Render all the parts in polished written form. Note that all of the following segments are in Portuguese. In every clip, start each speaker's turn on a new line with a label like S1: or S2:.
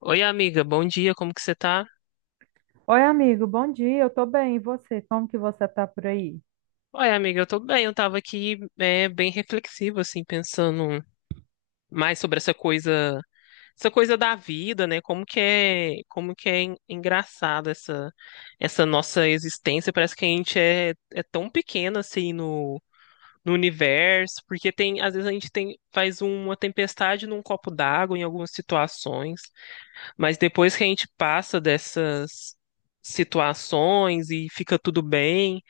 S1: Oi, amiga, bom dia, como que você tá?
S2: Oi, amigo, bom dia, eu tô bem, e você? Como que você tá por aí?
S1: Oi, amiga, eu tô bem, eu tava aqui bem reflexiva assim, pensando mais sobre essa coisa da vida, né? Como que é engraçado essa nossa existência. Parece que a gente é tão pequena assim, no universo, porque tem, às vezes a gente faz uma tempestade num copo d'água em algumas situações. Mas depois que a gente passa dessas situações e fica tudo bem,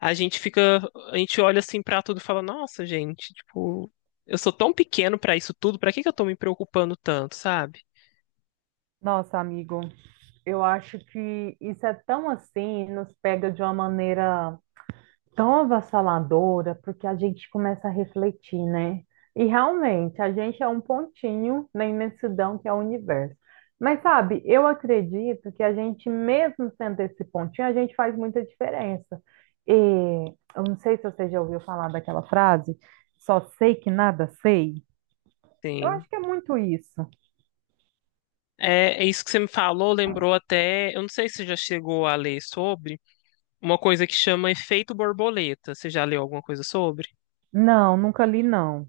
S1: a gente fica, a gente olha assim pra tudo e fala, nossa, gente, tipo, eu sou tão pequeno pra isso tudo, pra que que eu tô me preocupando tanto, sabe?
S2: Nossa, amigo, eu acho que isso é tão assim, nos pega de uma maneira tão avassaladora, porque a gente começa a refletir, né? E realmente, a gente é um pontinho na imensidão que é o universo. Mas sabe, eu acredito que a gente, mesmo sendo esse pontinho, a gente faz muita diferença. E eu não sei se você já ouviu falar daquela frase, só sei que nada sei. Eu
S1: Sim.
S2: acho que é muito isso.
S1: É, é isso que você me falou, lembrou até. Eu não sei se você já chegou a ler sobre uma coisa que chama efeito borboleta. Você já leu alguma coisa sobre?
S2: Não, nunca li, não.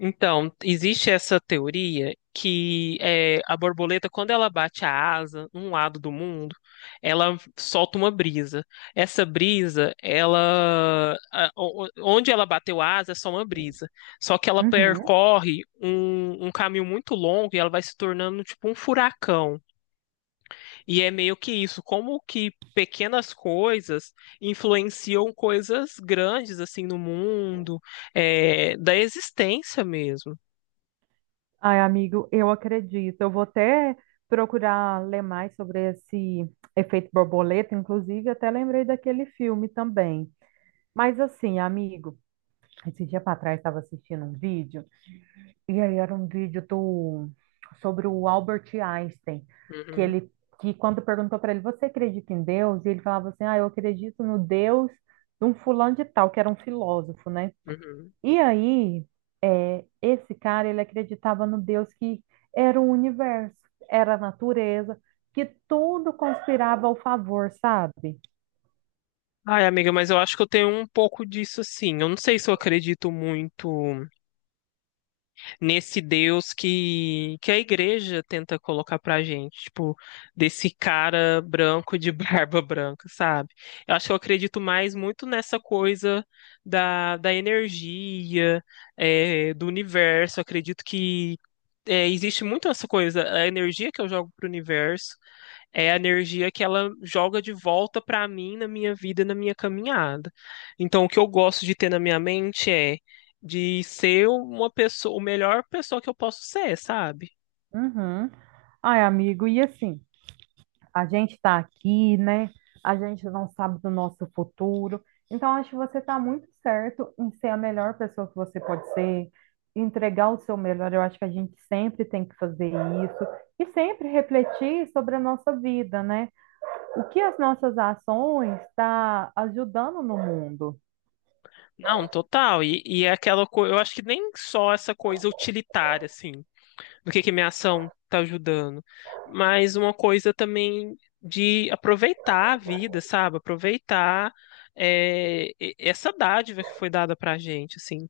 S1: Então, existe essa teoria que é, a borboleta, quando ela bate a asa num lado do mundo, ela solta uma brisa. Essa brisa, ela, onde ela bateu a asa é só uma brisa. Só que ela
S2: Uhum.
S1: percorre um caminho muito longo e ela vai se tornando tipo um furacão. E é meio que isso, como que pequenas coisas influenciam coisas grandes assim no mundo, da existência mesmo.
S2: Ai, amigo, eu acredito. Eu vou até procurar ler mais sobre esse efeito borboleta, inclusive até lembrei daquele filme também. Mas assim, amigo, esse dia para trás estava assistindo um vídeo, e aí era um vídeo do sobre o Albert Einstein, que
S1: Uhum,
S2: ele que quando perguntou para ele, você acredita em Deus? E ele falava assim: "Ah, eu acredito no Deus de um fulano de tal", que era um filósofo, né?
S1: uhum.
S2: E aí, é, esse cara, ele acreditava no Deus que era o universo, era a natureza, que tudo conspirava ao favor, sabe?
S1: Ai, amiga, mas eu acho que eu tenho um pouco disso assim. Eu não sei se eu acredito muito nesse Deus que a igreja tenta colocar pra gente, tipo, desse cara branco de barba branca, sabe? Eu acho que eu acredito mais muito nessa coisa da energia, do universo. Eu acredito que existe muito essa coisa, a energia que eu jogo pro universo, é a energia que ela joga de volta para mim na minha vida, na minha caminhada. Então, o que eu gosto de ter na minha mente é de ser uma pessoa, o melhor pessoa que eu posso ser, sabe?
S2: Uhum. Ai, amigo, e assim, a gente tá aqui, né? A gente não sabe do nosso futuro. Então, acho que você tá muito certo em ser a melhor pessoa que você pode ser, entregar o seu melhor. Eu acho que a gente sempre tem que fazer isso e sempre refletir sobre a nossa vida, né? O que as nossas ações está ajudando no mundo.
S1: Não, total. E é aquela coisa, eu acho que nem só essa coisa utilitária, assim, no que minha ação tá ajudando, mas uma coisa também de aproveitar a vida, sabe? Aproveitar essa dádiva que foi dada pra gente, assim,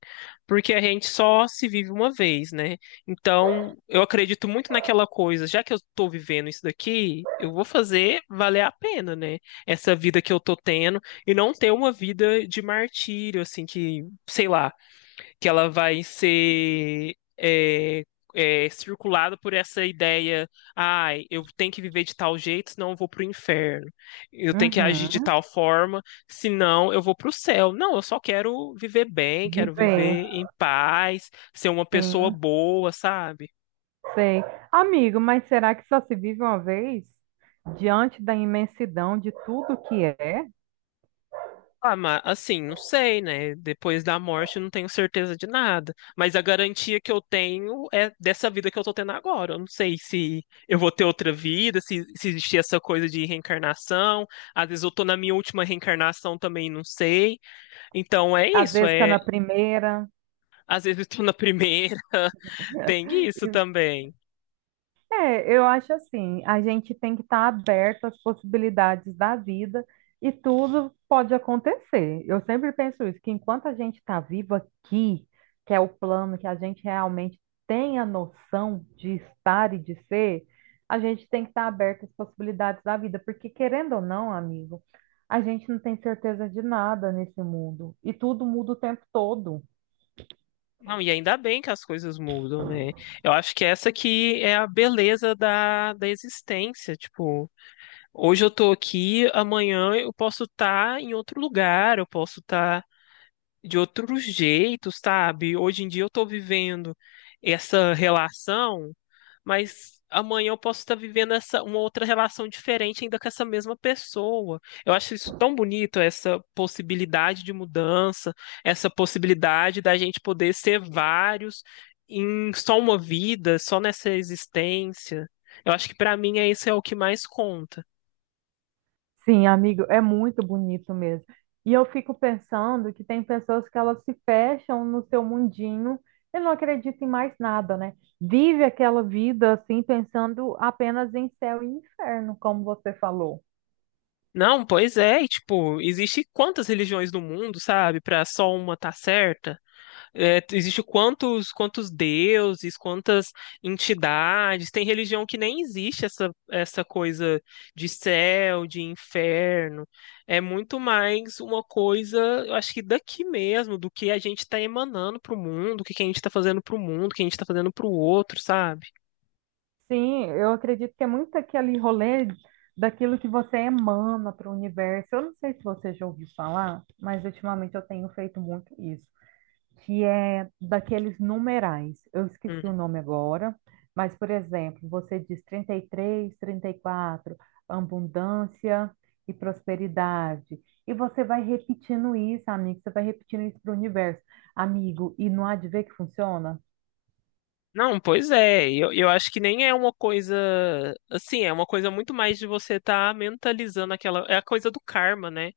S1: porque a gente só se vive uma vez, né? Então, eu acredito muito naquela coisa, já que eu tô vivendo isso daqui, eu vou fazer valer a pena, né? Essa vida que eu tô tendo e não ter uma vida de martírio, assim, que, sei lá, que ela vai ser é, circulada por essa ideia, ai, eu tenho que viver de tal jeito, senão eu vou pro inferno. Eu tenho que agir de
S2: Uhum.
S1: tal forma, senão eu vou pro céu. Não, eu só quero viver bem, quero
S2: Viver,
S1: viver em paz, ser uma pessoa
S2: sim,
S1: boa, sabe?
S2: sei. Amigo, mas será que só se vive uma vez? Diante da imensidão de tudo que é.
S1: Ah, mas assim, não sei, né? Depois da morte eu não tenho certeza de nada. Mas a garantia que eu tenho é dessa vida que eu tô tendo agora. Eu não sei se eu vou ter outra vida, se existir essa coisa de reencarnação. Às vezes eu tô na minha última reencarnação também, não sei. Então é
S2: Às
S1: isso,
S2: vezes está
S1: é.
S2: na primeira.
S1: Às vezes eu tô na primeira, tem isso também.
S2: É, eu acho assim, a gente tem que estar aberto às possibilidades da vida e tudo pode acontecer. Eu sempre penso isso, que enquanto a gente está vivo aqui, que é o plano que a gente realmente tem a noção de estar e de ser, a gente tem que estar aberto às possibilidades da vida, porque querendo ou não, amigo, a gente não tem certeza de nada nesse mundo e tudo muda o tempo todo.
S1: Não, e ainda bem que as coisas mudam, né? Eu acho que essa aqui é a beleza da existência, tipo. Hoje eu tô aqui, amanhã eu posso estar em outro lugar, eu posso estar de outro jeito, sabe? Hoje em dia eu tô vivendo essa relação, mas amanhã eu posso estar vivendo essa uma outra relação diferente ainda com essa mesma pessoa. Eu acho isso tão bonito, essa possibilidade de mudança, essa possibilidade da gente poder ser vários em só uma vida, só nessa existência. Eu acho que pra mim é isso é o que mais conta.
S2: Sim, amigo, é muito bonito mesmo. E eu fico pensando que tem pessoas que elas se fecham no seu mundinho e não acreditam em mais nada, né? Vive aquela vida assim, pensando apenas em céu e inferno, como você falou.
S1: Não, pois é, e, tipo, existe quantas religiões no mundo, sabe? Pra só uma tá certa? É, existe quantos deuses, quantas entidades? Tem religião que nem existe essa coisa de céu, de inferno. É muito mais uma coisa, eu acho que daqui mesmo, do que a gente tá emanando pro mundo, o que que a gente tá fazendo pro mundo, o que a gente tá fazendo pro outro, sabe?
S2: Sim, eu acredito que é muito aquele rolê daquilo que você emana para o universo. Eu não sei se você já ouviu falar, mas ultimamente eu tenho feito muito isso. que é daqueles numerais. Eu esqueci o nome agora, mas, por exemplo, você diz trinta e três, 34, abundância e prosperidade. E você vai repetindo isso, amigo, você vai repetindo isso para o universo. Amigo, e não há de ver que funciona?
S1: Não, pois é. Eu acho que nem é uma coisa assim, é uma coisa muito mais de você estar mentalizando aquela. É a coisa do karma, né?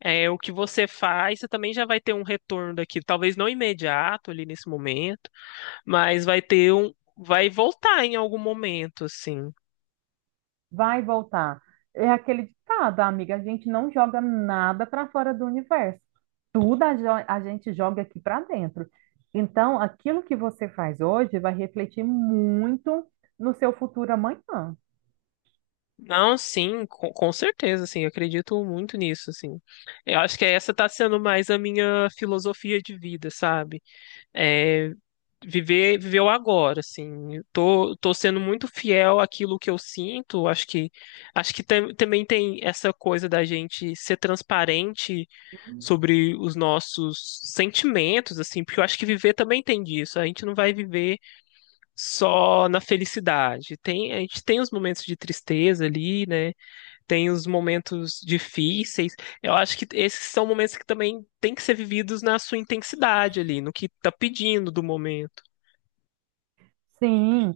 S1: É o que você faz, você também já vai ter um retorno daquilo. Talvez não imediato ali nesse momento, mas vai ter um. Vai voltar em algum momento, assim.
S2: Vai voltar. É aquele ditado, amiga, a gente não joga nada para fora do universo. A gente joga aqui para dentro. Então, aquilo que você faz hoje vai refletir muito no seu futuro amanhã.
S1: Não, sim, com certeza, assim, eu acredito muito nisso, assim. Eu acho que essa tá sendo mais a minha filosofia de vida, sabe? É, viver o agora, assim. Eu tô sendo muito fiel àquilo que eu sinto. Acho que também tem essa coisa da gente ser transparente sobre os nossos sentimentos, assim, porque eu acho que viver também tem disso. A gente não vai viver só na felicidade. Tem, a gente tem os momentos de tristeza ali, né? Tem os momentos difíceis. Eu acho que esses são momentos que também têm que ser vividos na sua intensidade ali, no que tá pedindo do momento.
S2: Sim,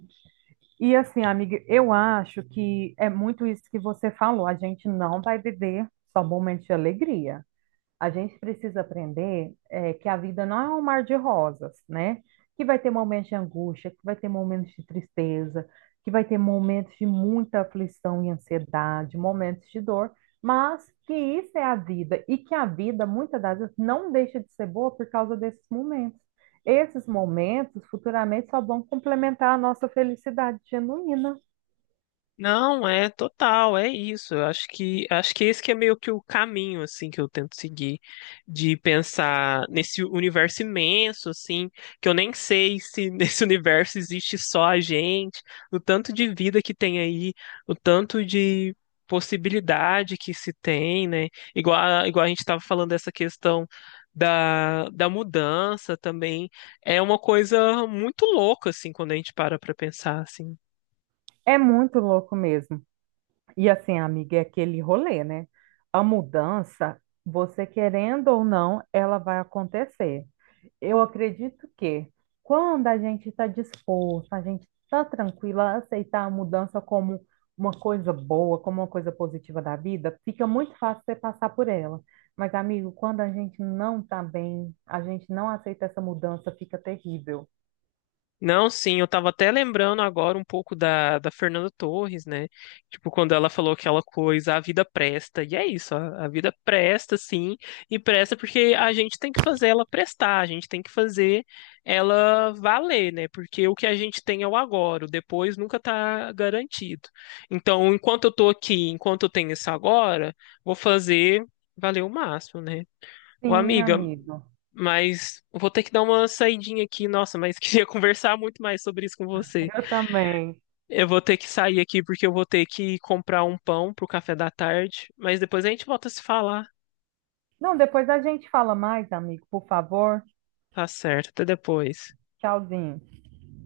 S2: e assim, amiga, eu acho que é muito isso que você falou. A gente não vai viver só momentos de alegria. A gente precisa aprender é, que a vida não é um mar de rosas, né? Que vai ter momentos de angústia, que vai ter momentos de tristeza, que vai ter momentos de muita aflição e ansiedade, momentos de dor, mas que isso é a vida e que a vida, muitas das vezes, não deixa de ser boa por causa desses momentos. Esses momentos futuramente só vão complementar a nossa felicidade genuína.
S1: Não, é total, é isso. Eu acho que esse que é meio que o caminho assim que eu tento seguir de pensar nesse universo imenso assim, que eu nem sei se nesse universo existe só a gente, o tanto de vida que tem aí, o tanto de possibilidade que se tem, né? Igual a gente estava falando dessa questão da mudança também, é uma coisa muito louca assim quando a gente para para pensar assim.
S2: É muito louco mesmo. E assim, amiga, é aquele rolê, né? A mudança, você querendo ou não, ela vai acontecer. Eu acredito que quando a gente está disposto, a gente está tranquila a aceitar a mudança como uma coisa boa, como uma coisa positiva da vida, fica muito fácil você passar por ela. Mas, amigo, quando a gente não está bem, a gente não aceita essa mudança, fica terrível.
S1: Não, sim, eu tava até lembrando agora um pouco da Fernanda Torres, né? Tipo, quando ela falou aquela coisa, a vida presta. E é isso, a vida presta, sim, e presta porque a gente tem que fazer ela prestar, a gente tem que fazer ela valer, né? Porque o que a gente tem é o agora, o depois nunca tá garantido. Então, enquanto eu tô aqui, enquanto eu tenho esse agora, vou fazer valer o máximo, né? Ô,
S2: Sim,
S1: amiga,
S2: amigo,
S1: mas eu vou ter que dar uma saidinha aqui, nossa, mas queria conversar muito mais sobre isso com você.
S2: eu também.
S1: Eu vou ter que sair aqui porque eu vou ter que comprar um pão pro café da tarde, mas depois a gente volta a se falar.
S2: Não, depois a gente fala mais, amigo, por favor.
S1: Tá certo, até depois.
S2: Tchauzinho.